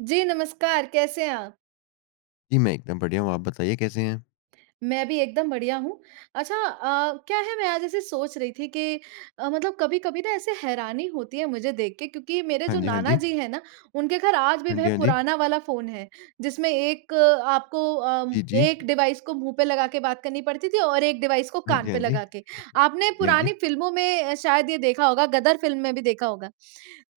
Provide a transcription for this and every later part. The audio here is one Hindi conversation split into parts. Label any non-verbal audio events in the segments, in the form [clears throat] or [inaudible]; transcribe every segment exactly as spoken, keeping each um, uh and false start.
जी, नमस्कार, कैसे हैं आप? जी, मैं एकदम बढ़िया हूँ। आप बताइए कैसे हैं? मैं भी एकदम बढ़िया हूँ। अच्छा अ, क्या है मैं आज ऐसे सोच रही थी कि अ, मतलब कभी-कभी ना ऐसे हैरानी होती है मुझे देख के क्योंकि मेरे हाँ जो जी, हाँ नाना जी। जी हैं ना, उनके घर आज भी हाँ जी, वह हाँ जी। पुराना वाला फ़ोन है, जिसमें एक अ, आपको अम, जी, जी। एक डिवाइस को मुँह पे लगा के बात करनी पड़ती थी और एक डिवाइस को हाँ कान जी, हाँ पे जी। लगा के। हाँ आपने जी, हाँ जी। पुरानी फ़िल्मों में अ, शायद ये देखा होगा, गदर फ़िल्म में भी देखा होगा।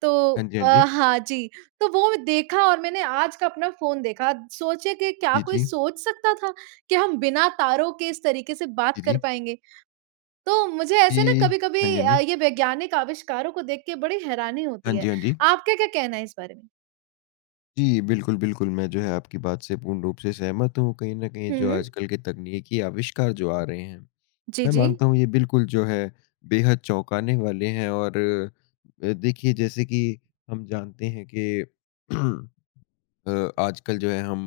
तो हाँ जी, हाँ जी। अ, हाँ जी, तो वो देखा और मैंने आज का अपना फ़ोन देखा। सोचिए कि क्या जी, कोई जी। सोच सकता था? कि हम बिना तारों के इस तरीके से जी, बात कर जी। पाएँगे। तो मुझे जी। ऐसे ना हाँ जी, कभी-कभी हाँ अ, जी। ये वैज्ञानिक आविष्कारों को देख के बड़ी हैरानी हाँ होती है। जी, हाँ जी। आपका क्या कहना है इस बारे में? जी, बिल्कुल, बिल्कुल। मैं जो है आपकी बात से पूर्ण रूप से सहमत हूँ। कहीं न कहीं जो हुँ। आजकल के तकनीकी आविष्कार जो आ रहे हैं, जी, मैं जी। मानता हूँ ये बिल्कुल जो है बेहद चौंकाने वाले हैं और अ, देखिए जैसे कि हम जानते हैं कि [clears throat] अ, आजकल जो है हम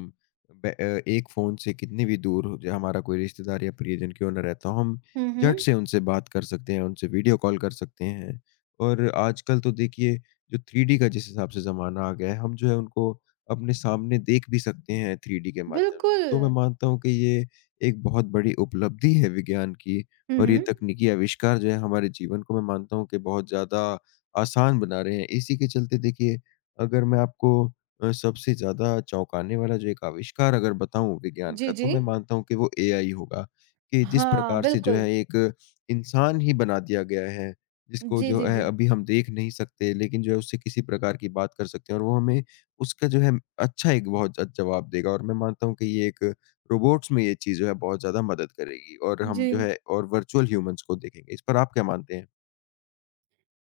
बै- अ, एक फ़ोन से कितने भी दूर हो जाए हमारा कोई रिश्तेदार या प्रियजन क्यों ना रहता हो हम हुँ, झट हुँ। से उनसे बात कर सकते हैं उनसे वीडियो कॉल कर सकते हैं और आजकल तो देखिए जो थ्री डी का जिस हिसाब से ज़माना आ गया है हम जो है उनको अपने सामने देख भी सकते हैं थ्री डी के माध्यम से बिल्कुल। तो मैं मानता हूँ कि ये एक बहुत बड़ी उपलब्धि है विज्ञान की हुँ, और ये हुँ। तकनीकी आविष्कार जो है हमारे जीवन को मैं मानता हूँ कि बहुत ज़्यादा आसान बना रहे हैं इसी के चलते देखिए अगर मैं आपको अ, सबसे ज़्यादा चौंकाने वाला जो एक आविष्कार अगर बताऊँ विज्ञान जी, का, तो जी। मैं मानता हूँ कि वो एआई होगा। कि जिस हाँ, प्रकार से जो बिल्कुल। है एक इंसान ही बना दिया गया है, जिसको जी, जो जी, है जी। अभी हम देख नहीं सकते, लेकिन जो है उससे किसी प्रकार की बात कर सकते हैं और वो हमें उसका जो है अच्छा एक बहुत ज जवाब देगा और मैं मानता हूँ कि ये एक रोबोट्स में ये चीज़ जो है बहुत ज़्यादा मदद करेगी और हम जी। जो है और वर्चुअल ह्यूमन्स को देखेंगे। इस पर आप क्या मानते हैं?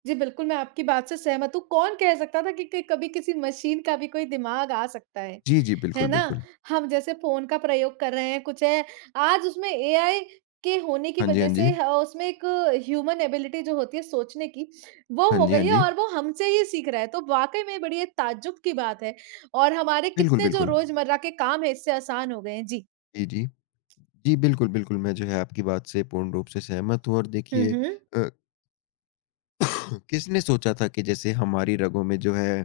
जी, बिल्कुल, मैं आपकी बात से सहमत हूँ। कौन कह सकता था कि कि कभी किसी मशीन का भी कोई दिमाग आ सकता है, जी, जी। है बिल्कुल, ना? बिल्कुल। हम जैसे फ़ोन का प्रयोग कर रहे हैं, कुछ है, आज उसमें एआई के होने की हाँ जी, हाँ वजह जी। से ह उसमें एक ह्यूमन एबिलिटी जो होती है सोचने की, वो हाँ हो जी, हाँ गई है जी। और वो हमसे ही सीख रहा है। तो वाक़ई में बड़ी ये ताज्जुब की बात है और हमारे बिल्कुल, कितने जो बिल्कुल। रोज़मर्रा के काम हैं, इससे आसान हो गए हैं। जी। जी, जी। जी, बिल्कुल, बिल्कुल। मैं जो है आपकी बात से पूर्ण रूप से सहमत हूँ और हुँ, देखिए हुँ। अ, [clears throat] किसने सोचा था कि जैसे हमारी रगों में जो है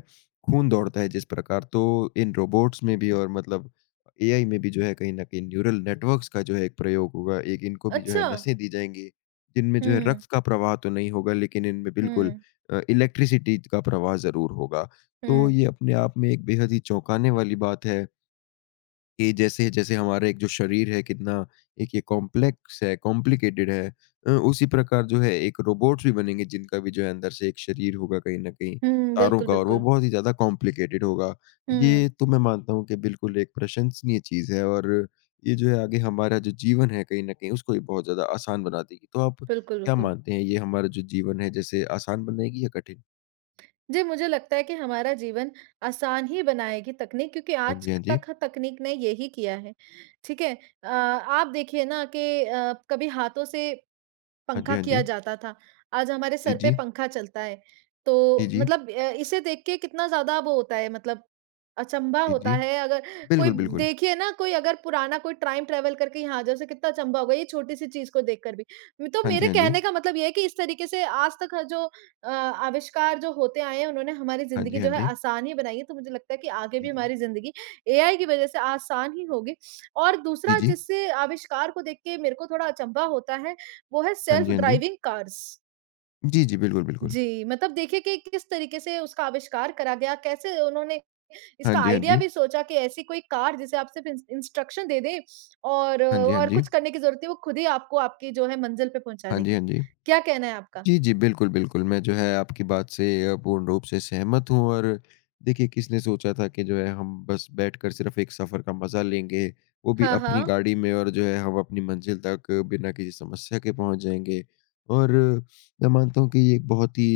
खून दौड़ता है जिस प्रकार, तो इन रोबोट्स में भी और मतलब एआई में भी जो है कहीं न कहीं न्यूरल नेटवर्क्स का जो है एक प्रयोग होगा। एक इनको भी जो है अच्छा। नसें दी जाएँगी, जिनमें जो है हुँ, रक्त का प्रवाह तो नहीं होगा लेकिन इनमें बिल्कुल हुँ, अ, इलेक्ट्रिसिटी का प्रवाह ज़रूर होगा। तो हुँ, ये अपने आप में एक बेहद ही चौंकाने वाली बात है। कि जैसे जैसे हमारा एक जो शरीर है कितना एक ये कॉम्प्लेक्स है कॉम्प्लिकेटेड है अ, उसी प्रकार जो है एक रोबोट्स भी बनेंगे जिनका भी जो है अंदर से एक शरीर होगा कहीं न कहीं हुँ, तारों बिल्कुल, का और वो बिल्कुल। बहुत ही ज़्यादा कॉम्प्लिकेटेड होगा। हुँ, ये तो मैं मानता हूँ कि बिल्कुल एक प्रशंसनीय चीज़ है और ये जो है आगे हमारा जो जीवन है कहीं न कहीं उसको भी बहुत ज़्यादा आसान बना देगी। तो आप बिल्कुल, क्या बिल्कुल। मानते हैं ये हमारा जो जीवन है जैसे आसान बनाएगी या कठिन? जी, मुझे लगता है कि हमारा जीवन आसान ही बनाएगी तकनीक क्योंकि हाँ आज जी, हाँ जी। तक तकनीक ने यही किया है, ठीक है? अ, आप देखिए ना कि अ, कभी हाथों से हाँ जी, पंखा हाँ जी। किया जाता था, आज हमारे जी, सर पे जी। पंखा चलता है। जी, तो जी। मतलब अ, इसे देख के कितना ज़्यादा वो होता है मतलब अचंभा जी, होता जी। है अगर कोई बिल्कुल, बिल्कुल। देखिए ना कोई अगर पुराना कोई टाइम ट्रैवल करके यहाँ आ जाए उसे कितना अचंभा होगा ये छोटी-सी चीज़ को देखकर भी। मैं- तो हाँ जी, मेरे हाँ जी। कहने का मतलब ये है कि इस तरीके से आज तक जो अ, आविष्कार जो होते आए हैं उन्होंने हमारी हाँ ज़िंदगी जी, हाँ जो है जी। आसान ही बनाई है, तो मुझे लगता है कि आगे जी, भी जी। हमारी ज़िंदगी एआई की वज़ह से आसान ही होगी। और जी, दूसरा जी। जिससे आविष्कार को देख के मेरे को थोड़ा अचंभा होता है वो है हाँ सेल्फ जी, हाँ जी। Driving cars. जी, जी, बिल्कुल, बिल्कुल। जी, मतलब देखिए कि किस तरीके से उसका आविष्कार करा गया, कैसे उन्होंने हाँ इसका जी, हाँ आइडिया जी। भी सोचा कि ऐसी कोई कार जिसे आप सिर्फ़ इंस इंस्ट्रक्शन दे दें और अ, हाँ जी, हाँ और जी। कुछ करने की ज़रूरत नहीं, वो खुद ही आपको आपकी जो है मंज़िल पे पहुँचा हाँ जी, देगी। हाँ जी। क्या कहना है आपका? जी, जी। बिल्कुल, बिल्कुल। मैं जो है आपकी बात से अ, पूर्ण रूप से सहमत हूँ और देखिए किसने सोचा था कि जो है हम बस बैठकर सिर्फ़ एक सफ़र का मज़ा लेंगे, वो भी हाँ, अपनी हाँ। गाड़ी में और जो है हम अपनी मंज़िल तक बिना किसी समस्या के पहुँच जाएँगे। और मैं मानता हूँ कि ये एक बहुत ही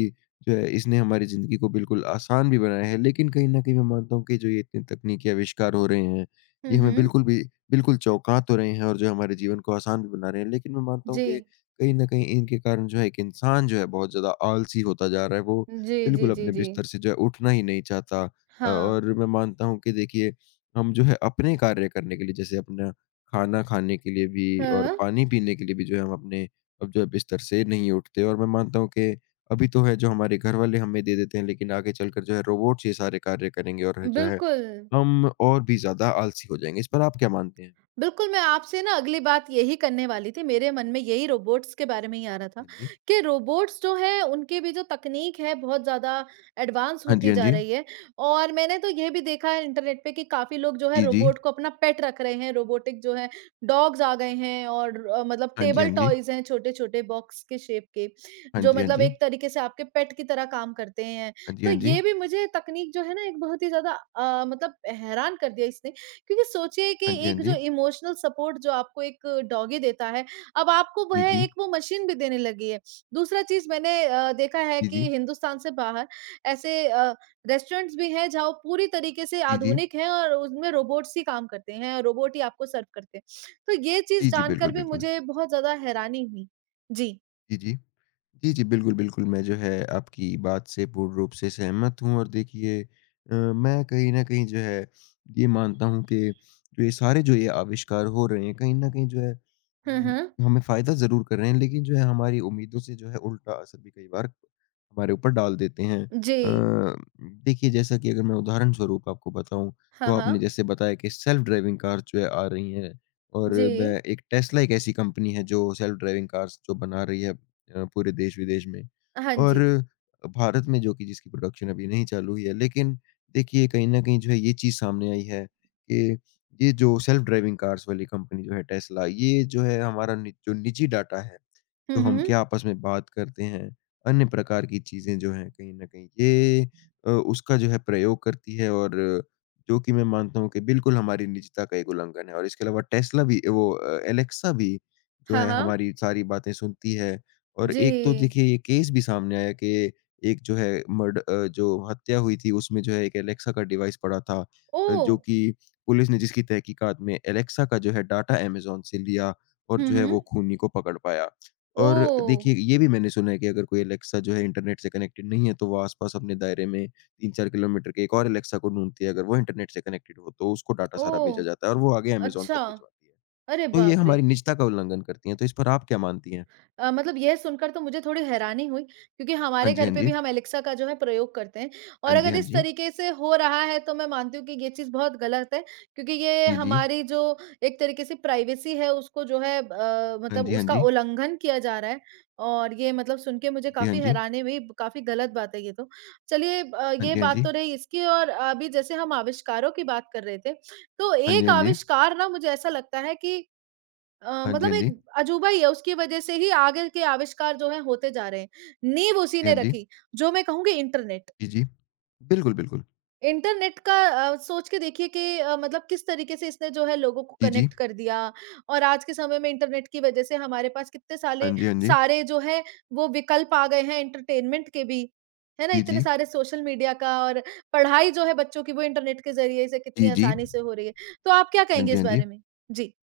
जो है इसने हमारी ज़िंदगी को बिल्कुल आसान भी बनाया है, लेकिन कहीं न कहीं मैं मानता हूँ कि जो ये इतने तकनीकी आविष्कार हो रहे हैं, हुँ, ये हमें हुँ। बिल्कुल भी बिल्कुल चौंका तो रहे हैं और जो हमारे जीवन को आसान भी बना रहे हैं, लेकिन मैं मानता हूँ जी। कि कहीं न कहीं इनके कारण जो है एक इंसान जो है बहुत ज़्यादा आलसी होता जा रहा है, वो जी, जी, बिल्कुल जी, अपने जी। बिस्तर से जो है उठना ही नहीं चाहता। अ, हाँ। और मैं मानता हूँ कि देखिए हम जो है अपने कार्य करने के लिए जैसे अपना खाना खाने के लिए भी और हाँ। पानी पीने के लिए भी जो है हम अपने अब जो है बिस्तर से नहीं उठते और मैं मानता हूँ कि अभी तो है जो हमारे घरवाले हमें दे देते हैं लेकिन आगे चलकर जो है रोबोट्स ये सारे कार्य करेंगे और जो है बिल्कुल। हम और भी ज़्यादा आलसी हो जाएँगे। इस पर आप क्या मानते हैं? बिल्कुल, मैं आपसे ना अगली बात यही करने वाली थी। मेरे मन में यही रोबोट्स के बारे में ही आ रहा था हाँ जी। कि रोबोट्स जो हैं, उनके भी जो तकनीक है, बहुत ज़्यादा एडवांस हाँ जी, होती हाँ जा जी। रही है और मैंने तो ये भी देखा है इंटरनेट पे कि काफ़ी लोग जो है, जी, जी। रोबोट को अपना पेट रख रहे हैं। रोबोटिक जो है, डॉग्स आ गए हैं और अ, मतलब हाँ जी, हाँ टेबल जी। टॉयज़ हैं छोटे-छोटे बॉक्स के शेप के, हाँ जो जी, हाँ मतलब जी। एक तरीके से आपके पेट की तरह काम करते हैं। हाँ जी, तो हाँ जी। ये भी मुझे तकनीक जो है ना, एक बहुत ही ज़्यादा अ, मतलब हैरान कर दिया इसने क्योंकि सोचिए कि हाँ जी, हाँ एक जो जी। इमोशनल सपोर्ट जो आपको एक डॉगी देता है, अब आपको जी, वह जी। एक वो मशीन भी देने लगी है। दूसरा चीज़ मैंने अ, देखा है जी, जी। कि हिंदुस्तान से बाहर ऐसे अ, रेस्टोरेंट्स भी हैं जहाँ वो पूरी तरीके से जी, जी। जी, जी। आधुनिक हैं और उसमें रोबोट्स ही काम करते हैं, रोबोट ही आपको सर्व करते हैं। तो ये चीज़ जी, जी, बिल्कुल, जानकर भी बिल्कुल। मुझे बहुत ज़्यादा हैरानी हुई। जी। जी, जी। जी, जी, बिल्कुल, बिल्कुल, मैं जो है आपकी बात से पूर्ण रूप से सहमत हूँ और देखिए अ, मैं कहीं न कहीं जो है ये मानता हूँ कि जो ये सारे जो ये आविष्कार हो रहे हैं, कहीं न कहीं जो है हुँ, उम, हुँ। हमें फ़ायदा ज़रूर कर रहे हैं, लेकिन जो है हमारी उम्मीदों से जो है उल्टा असर भी कई बार हमारे ऊपर डाल देते हैं। जी। अ, देखिए जैसा कि अगर मैं उदाहरण स्वरूप आपको बताऊँ, तो हाँ, आपने हाँ। जैसे बताया कि सेल्फ़ ड्राइविंग कार जो है आ रही हैं और जी। मैं एक टेस्ला एक ऐसी कंपनी है जो सेल्फ़ ड्राइविंग कार्स जो बना रही है। अ, पूरे देश-विदेश में हाँ और जी। भारत में जो कि जिसकी प्रोडक्शन अभी नहीं चालू हुई है। लेकिन देखिए कहीं न कहीं जो है ये चीज़ सामने आई है कि ये जो सेल्फ ड्राइविंग कार्स वाली कंपनी जो है टेस्ला ये जो है हमारा नि जो निजी डाटा है हुँ, जो हम हुँ। क्या आपस में बात करते हैं, अन्य प्रकार की चीज़ें जो हैं कहीं न कहीं ये अ, उसका जो है प्रयोग करती है और जो कि मैं मानता हूँ कि बिल्कुल हमारी निजता का एक उल्लंघन है और इसके अलावा टेस्ला भी वो अ, एलेक्सा भी जो हाँ, है हाँ। हमारी सारी बातें सुनती है और जी। एक तो देखिए ये केस भी सामने आया कि एक जो है मर्ड अ, जो हत्या हुई थी उसमें जो है एक एलेक्सा का डिवाइस पड़ा था अ, ओह! जो कि पुलिस ने जिसकी तहकीकात में एलेक्सा का जो है डाटा अमेज़न से लिया और हुँ, जो है वो हुँ। खूनी को पकड़ पाया। और ओह! देखिए, ये भी मैंने सुना है कि अगर कोई एलेक्सा जो है इंटरनेट से कनेक्टेड नहीं है, तो वो आस-पास अपने दायरे में तीन चार किलोमीटर के एक और एलेक्सा को ढूँढती है, अगर वो इंटरनेट से कनेक्टेड हो, तो उसको डाटा सारा भेजा ओह! जाता है और वो आगे अमेज़न तक अच्छा, भिजवाती है। अरे तो ये बाप रे! हमारी निजता का उल्लंघन करती हैं, तो इस पर आप क्या मानती हैं? अ, मतलब यह सुनकर तो मुझे थोड़ी हैरानी हुई क्योंकि हाँ हमारे जी, घर हाँ पे जी। भी हम एलेक्सा का जो है प्रयोग करते हैं और हाँ जी, अगर हाँ इस जी। तरीके से हो रहा है तो मैं मानती हूँ कि ये चीज़ बहुत गलत है क्योंकि ये जी, जी। हमारी जो एक तरीके से प्राइवेसी है उसको जो है अ, हाँ मतलब जी, हाँ उसका जी। उल्लंघन किया जा रहा है और ये मतलब सुन के मुझे जी, हाँ काफी जी। हैरानी हुई काफी गलत बात है ये तो चलिए अ, हाँ ये जी, हाँ बात जी। तो रही इसकी और अभी जैसे हम आविष्कारों की बात कर रहे थे तो हाँ जी, एक हाँ जी। आविष्कार ना मुझे ऐसा लगता है कि अ, हाँ जी, मतलब हाँ जी। एक अजूबा ही है, उसकी वजह से ही आगे के आविष्कार जो हैं होते जा रहे हैं। नींव उसी जी, ने हाँ जी। रखी, जो मैं कहूँगी इंटरनेट। जी, जी। बिल्कुल, बिल्कुल। इंटरनेट का अ, सोच के देखिए कि अ, मतलब किस तरीके से इसने जो है लोगों को जी, जी। कनेक्ट कर दिया और आज के समय में इंटरनेट की वजह से हमारे पास कितने हाँ साले जी, हाँ जी। सारे जो है वो विकल्प आ गए हैं एंटरटेनमेंट के भी, है ना? जी, इतने जी। सारे सोशल मीडिया का और पढ़ाई जो है बच्चों की वो इंटरनेट के ज़रिए से कितनी जी, जी। हाँ आसानी से हो रही है। तो आप क्या कहेंगे जी, इस हाँ जी। बारे में? जी।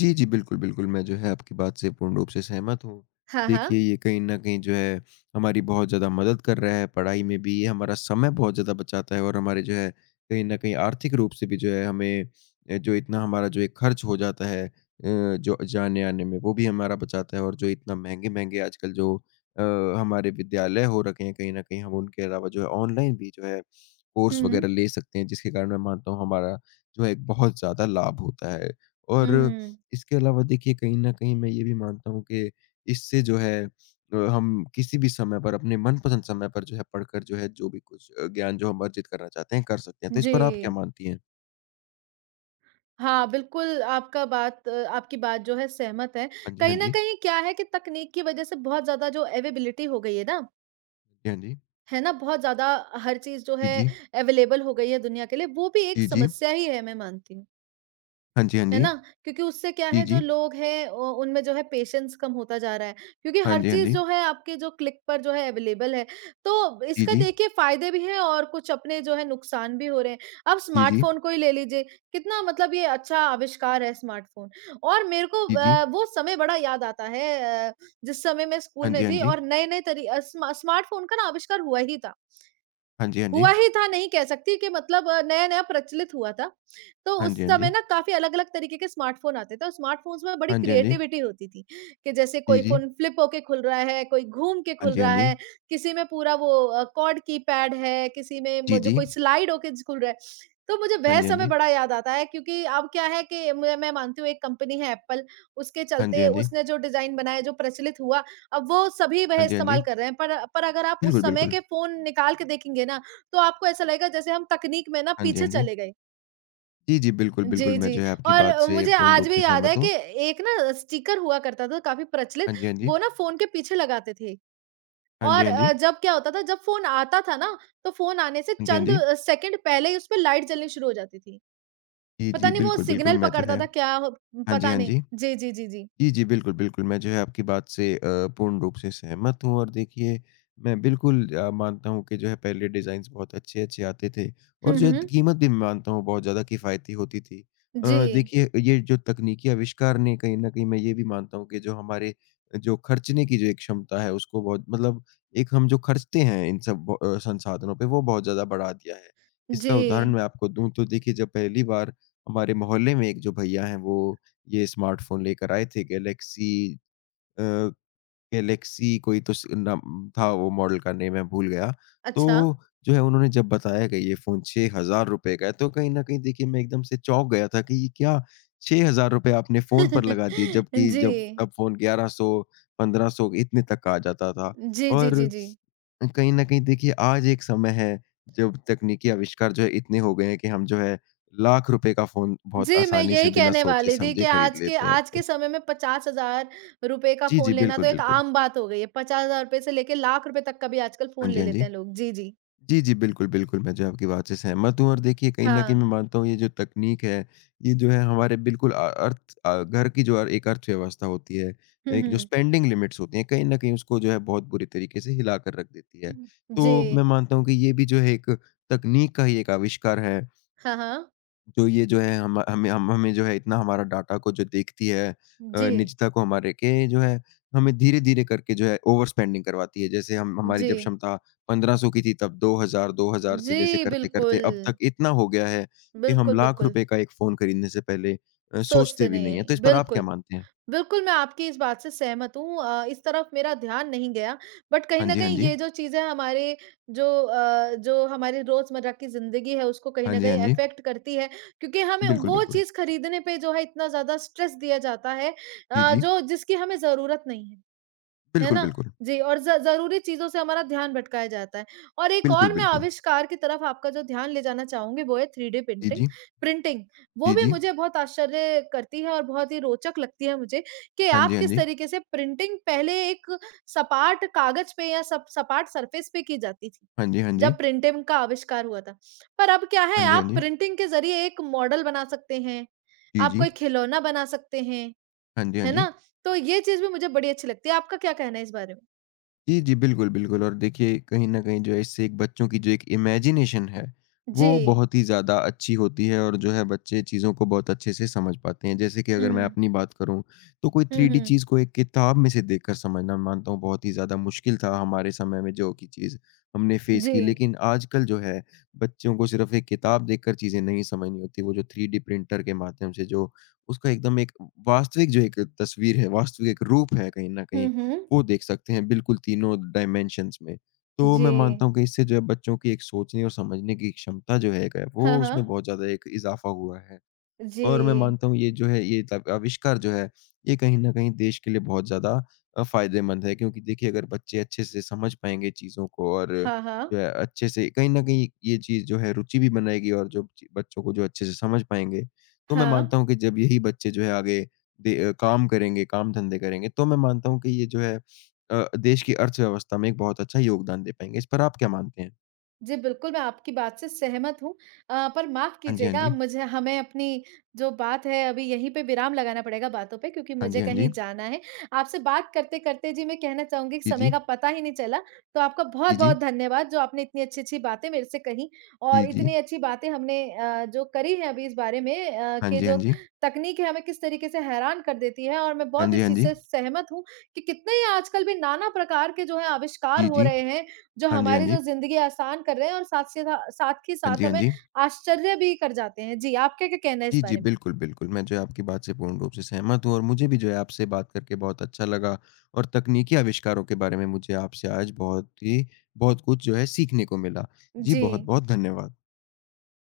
जी, जी। बिल्कुल, बिल्कुल। मैं जो है आपकी बात से पूर्ण रूप से सहमत हूँ। हाँ, देखिए हाँ। ये कहीं न कहीं जो है हमारी बहुत ज़्यादा मदद कर रहा है, पढ़ाई में भी ये हमारा समय बहुत ज़्यादा बचाता है और हमारे जो है कहीं न कहीं आर्थिक रूप से भी जो है हमें अ, जो इतना हमारा जो एक खर्च हो जाता है अ, जो जाने-आने में वो भी हमारा बचाता है और जो इतना महँगे-महँगे आजकल जो अ, हमारे विद्यालय हो रखे हैं कहीं न कहीं हम उनके अलावा जो है ऑनलाइन भी जो है हुँ, कोर्स वग़ैरह हुँ। ले सकते हैं जिसके कारण मैं मानता हूँ हमारा जो है एक बहुत ज़्यादा लाभ होता है। हुँ, और हुँ। इसके अलावा देखिए कहीं न कहीं मैं ये भी मानता हूँ कि इससे जो है अ, हम किसी भी समय पर अपने मनपसंद समय पर जो है पढ़कर जो है जो भी कुछ अ, ज्ञान जो हम अर्जित करना चाहते हैं, कर सकते हैं। तो इस जी। पर आप क्या मानती हैं? हाँ, बिल्कुल आपका बात अ, आपकी बात जो है सहमत है। हाँ जी, हाँ कहीं न जी। कहीं क्या है कि तकनीक की वज़ह से बहुत ज़्यादा जो अवेलेबिलिटी हो गई है ना, जी, हाँ जी। है ना? बहुत ज़्यादा हर चीज़ जो जी, है जी। अवेलेबल हो गई है दुनिया के लिए, वो भी एक जी, जी। समस्या ही है मैं मानती हूँ। हाँ जी, हाँ है जी। ना? क्योंकि उससे क्या जी, है जो जी। लोग हैं अ, उनमें जो है पेशेंस कम होता जा रहा है, क्योंकि हाँ हर जी, हाँ चीज़ जी। जो है आपके जो क्लिक पर जो है अवेलेबल है। तो जी, इसका जी। देखिए फ़ायदे भी हैं और कुछ अपने जो है नुकसान भी हो रहे हैं। आप जी, जी। स्मार्टफ़ोन को ही ले लीजिए, कितना मतलब ये अच्छा आविष्कार है स्मार्टफ़ोन और मेरे को जी, जी। अ, वो समय बड़ा याद आता है अ, जिस समय मैं स्कूल हाँ जी, में हाँ थी जी। और नए-नए तरी अ, स्मा स्मार्टफ़ोन का ना आविष्कार हुआ ही था। हाँ जी, हाँ जी। हुआ ही था नहीं कह सकती कि मतलब अ, नया-नया प्रचलित हुआ था। तो हाँ उस जी, हाँ जी। समय ना काफ़ी अलग-अलग तरीके के स्मार्टफ़ोन आते थे और स्मार्टफ़ोन्स में बड़ी हाँ जी, हाँ जी। क्रिएटिविटी होती थी, कि जैसे जी, कोई जी। फ़ोन फ्लिप होके खुल रहा है, कोई घूम के हाँ खुल जी, हाँ रहा जी। है, किसी में पूरा वो अ, क्वाड कीपैड है, किसी में जी, म जो जी। कोई स्लाइड होके ज खुल रहा है। तो मुझे हाँ वह जी, हाँ समय जी। बड़ा याद आता है क्योंकि अब क्या है कि मैं मैं मानती हूँ एक कंपनी है एप्पल, उसके हाँ जी, चलते हाँ जी। उसने जो डिज़ाइन बनाया, जो प्रचलित हुआ, अब वो सभी वह हाँ जी, हाँ जी। इस्तेमाल कर रहे हैं। पर पर अगर आप उस बिल्कुल, समय बिल्कुल। के फ़ोन निकाल के देखेंगे ना, तो आपको ऐसा लगेगा जैसे हम तकनीक में ना हाँ जी, हाँ पीछे जी। चले गए। जी, जी। बिल्कुल, बिल्कुल, जी, मैं जो जी। है आपकी और बात अ, से मुझे पूर्ण आज रूप से भी याद सहमत है कि हूँ। एक ना स्टिकर हुआ करता था काफ़ी प्रचलित, हाँ जी, हाँ जी। वो ना फ़ोन के पीछे लगाते थे। हाँ जी, और हाँ जी। अ, जब क्या होता था जब फ़ोन आता था ना, तो फ़ोन आने से हाँ जी, हाँ चंद जी। अ, सेकंड पहले ही उसपे लाइट जलनी शुरू हो जाती थी। जी, पता जी। नहीं वो बिल्कुल, बिल्कुल सिग्नल मैं जो पकड़ता है था क्या हो हाँ जी, पता हाँ नहीं। जी। जी, जी, जी, जी। जी, जी। बिल्कुल, बिल्कुल। मैं जो है आपकी बात से अ, पूर्ण रूप से सहमत हूँ और देखिए मैं बिल्कुल अ, मानता हूँ कि जो है पहले डिज़ाइन्स बहुत अच्छे-अच्छे आते थे और हुँ, जो है हुँ। कीमत भी मैं मानता हूँ बहुत ज़्यादा किफ़ायती होती थी। जी, अ, देखिए ये जो तकनीकी आविष्कार ने कहीं न कहीं मैं ये भी मानता हूँ कि जो हमारे जो खर्चने की जो एक क्षमता है उसको बहुत मतलब एक हम जो खर्चते हैं इन सब ब अ, संसाधनों पे वो बहुत ज़्यादा बढ़ा दिया है। जी। इसका उदाहरण मैं आपको दूँ तो देखिए जब पहली बार हमारे मोहल्ले में एक जो भैया हैं वो ये स्मार्टफ़ोन लेकर आए थे गैलेक्सी अ, गैलेक्सी कोई तो स नाम था वो मॉडल का नेम मैं भूल गया। तो अच्छा। जो है उन्होंने जब बताया कि ये फ़ोन ₹छह हज़ार रुपए का है, तो कहीं न कहीं देखिए मैं एकदम से चौंक गया था कि ये क्या ₹छह हज़ार रुपए आपने फ़ोन पर लगा दिए [laughs] जबकि जी। जब तब फ़ोन ग्यारह सौ, पंद्रह सौ इतने तक का आ जाता था। जी, जी, जी, और जी। कहीं न कहीं देखिए आज एक समय है जब तकनीकी आविष्कार जो है इतने हो गए हैं कि हम जो है लाख रुपए का फ़ोन बहुत जी, मैं आसानी से यही बिना कहने वाली थी सोचे-समझे कि खरीद आज के लेते हैं। आज तो के समय में पचास हज़ार रुपए का जी, फ़ोन जी। लेना बिल्कुल, तो एक बिल्कुल। आम बात हो गई है। पचास हज़ार रुपए से लेके लाख रुपए तक का भी आजकल हाँ फ़ोन जी, ले हाँ जी। लेते हैं लोग। जी, जी। जी, जी। बिल्कुल, बिल्कुल, मैं जो है आपकी बात से सहमत हूँ और देखिए कहीं न कहीं हाँ। मैं मानता हूँ ये जो तकनीक है, ये जो है हमारे बिल्कुल अ, अर्थ अ, घर की जो अर- एक अर्थव्यवस्था होती है, हुँ, एक जो हुँ। स्पेंडिंग लिमिट्स होती हैं, कहीं न कहीं उसको जो है बहुत बुरी तरीके से हिला कर रख देती है। हुँ। तो मैं जी। मानता हूँ कि ये भी जो है एक तकनीक का ही एक आविष्कार है। हाँ, हाँ। जो ये जो है हम हमें हम हमें जो है इतना हमारा डाटा को जो देखती है अ, जी। निजता को हमारे के जो है हमें धीरे-धीरे करके जो है ओवर स्पेंडिंग करवाती है। जैसे हम हमारी जी। जब क्षमता पंद्रह सौ की थी तब दो हज़ार दो हज़ार से जी, जैसे करते-करते बिल्कुल। अब तक इतना हो गया है कि हम बिल्कुल, लाख बिल्कुल। रुपए का एक फ़ोन खरीदने से पहले अ, सोचते सोचते भी नहीं नहीं हैं। हैं। तो इस पर आप क्या बिल्कुल। मानते हैं? बिल्कुल, मैं आपकी इस बात से सहमत हूँ अ, इस तरफ मेरा ध्यान नहीं गया, बट कहीं हाँ न जी, हाँ कहीं जी। ये जो चीज़ें हमारे जो अ, जो हमारी रोज़मर्रा की ज़िंदगी है, उसको कहीं हाँ न जी, हाँ कहीं जी। अफ़ेक्ट करती है, क्योंकि हमें बिल्कुल, वो बिल्कुल। चीज़ खरीदने पे जो है इतना ज़्यादा स्ट्रेस दिया जाता है जी, अ, जी। जो जिसकी हमें ज़रूरत नहीं है। है बिल्कुल, ना? बिल्कुल। जी, और ज़ ज़रूरी चीज़ों से हमारा ध्यान भटकाया जाता है। और एक बिल्कुल, और मैं बिल्कुल। आविष्कार की तरफ आपका जो ध्यान ले जाना चाहूँगी वो है थ्री डी जी, पेंटिंग जी। प्रिंटिंग। वो जी, भी जी। मुझे बहुत आश्चर्य करती है और बहुत ही रोचक लगती है मुझे कि हाँ जी, आप हाँ किस जी। तरीके से प्रिंटिंग पहले एक सपाट कागज़ पे या सप सपाट सरफेस पे की जाती थी, हाँ जी, हाँ जी। जब प्रिंटिंग का आविष्कार हुआ था। पर अब क्या है हाँ जी, हाँ आप जी। प्रिंटिंग के ज़रिए एक मॉडल बना सकते हैं, जी, आप जी। कोई खिलौना बना सकते हैं। हाँ जी, हाँ है ना? जी। तो ये चीज़ भी मुझे बड़ी अच्छी लगती है। आपका क्या कहना है इस बारे में? जी, जी, बिल्कुल, बिल्कुल और देखिए कहीं न कहीं जो है इससे एक बच्चों की जो एक इमेजिनेशन है, जी। वो बहुत ही ज़्यादा अच्छी होती है और जो है बच्चे चीज़ों को बहुत अच्छे से समझ पाते हैं। जैसे कि अगर मैं हुँ। अपनी बात करूँ, तो कोई हुँ, थ्री डी हुँ। चीज़ को एक किताब में से देखकर समझना मैं मानता हूँ बहुत ही ज़्यादा मुश्किल था हमारे समय में जो कि चीज़ हमने फेस जी। की। लेकिन आजकल जो है बच्चों को सिर्फ़ एक किताब देखकर चीज़ें नहीं समझनी होती, वो जो थ्री डी प्रिंटर के माध्यम से जो उसका एकदम एक वास्तविक जो एक तस्वीर है, वास्तविक एक रूप है कहीं न कहीं हुँ, हुँ। वो देख सकते हैं बिल्कुल तीनों डायमेंशंस में। तो जी। मैं मानता हूँ कि इससे जो है बच्चों की एक सोचने और समझने की क्षमता जो है एक है, हाँ, वो उसमें हाँ। बहुत ज़्यादा एक इज़ाफ़ा हुआ है। जी। और मैं मानता हूँ ये जो है ये तब आविष्कार जो है, ये कहीं न कहीं देश के लिए बहुत ज़्यादा अ, फ़ायदेमंद है क्योंकि देखिए अगर बच्चे अच्छे से समझ पाएँगे चीज़ों को और हाँ, हाँ। जो है अच्छे से कहीं न कहीं ये चीज़ जो है रुचि भी बनाएगी और जो ची बच्चों को जो अच्छे से समझ पाएँगे, तो मैं हाँ। मानता हूँ कि जब यही बच्चे जो है आगे दे अ, काम करेंगे, काम-धंधे करेंगे, तो मैं मानता हूँ कि ये जो है अ, देश की अर्थव्यवस्था में एक बहुत अच्छा योगदान दे पाएँगे। इस पर आप क्या मानते हैं? जी, बिल्कुल, मैं आपकी बात से सहमत हूँ। अ, पर माफ़ हाँ जी, हाँ कीजिएगा जी। मुझे हमें अपनी जो बात है अभी यहीं पे विराम लगाना पड़ेगा बातों पे क्योंकि हाँ जी, मुझे हाँ जी। कहीं जाना है। आपसे बात करते-करते जी मैं कहना चाहूँगी कि जी, समय जी। का पता ही नहीं चला। तो आपका जी, जी। बहुत-बहुत धन्यवाद जो आपने इतनी अच्छी-अच्छी बातें मेरे से कहीं जी, और जी। इतनी अच्छी बातें हमने अ, जो करी है अभी इस बारे में अ, हाँ कि जी, हाँ जो जी। तकनीक है हमें किस तरीके से हैरान कर देती है और मैं हाँ बहुत जी, इस हाँ चीज़ जी। से सहमत हूँ कि कितने ही आजकल भी नाना प्रकार के जो है आविष्कार जी, हो जी। रहे हैं जो हाँ जी, हाँ हमारी जी। जो ज़िंदगी आसान कर रहे हैं और साथ से था साथ ही हाँ जी, साथ हाँ हमें जी। आश्चर्य भी कर जाते हैं। जी, आपका क्या कहना है जी, इस जी, बारे में? बिल्कुल, बिल्कुल। मैं जो है आपकी बात से पूर्ण रूप से सहमत हूँ और मुझे भी जो है आपसे बात करके बहुत अच्छा लगा और तकनीकी आविष्कारों के बारे में मुझे आपसे आज बहुत ही बहुत कुछ जो है सीखने को मिला। जी, जी। बहुत-बहुत धन्यवाद।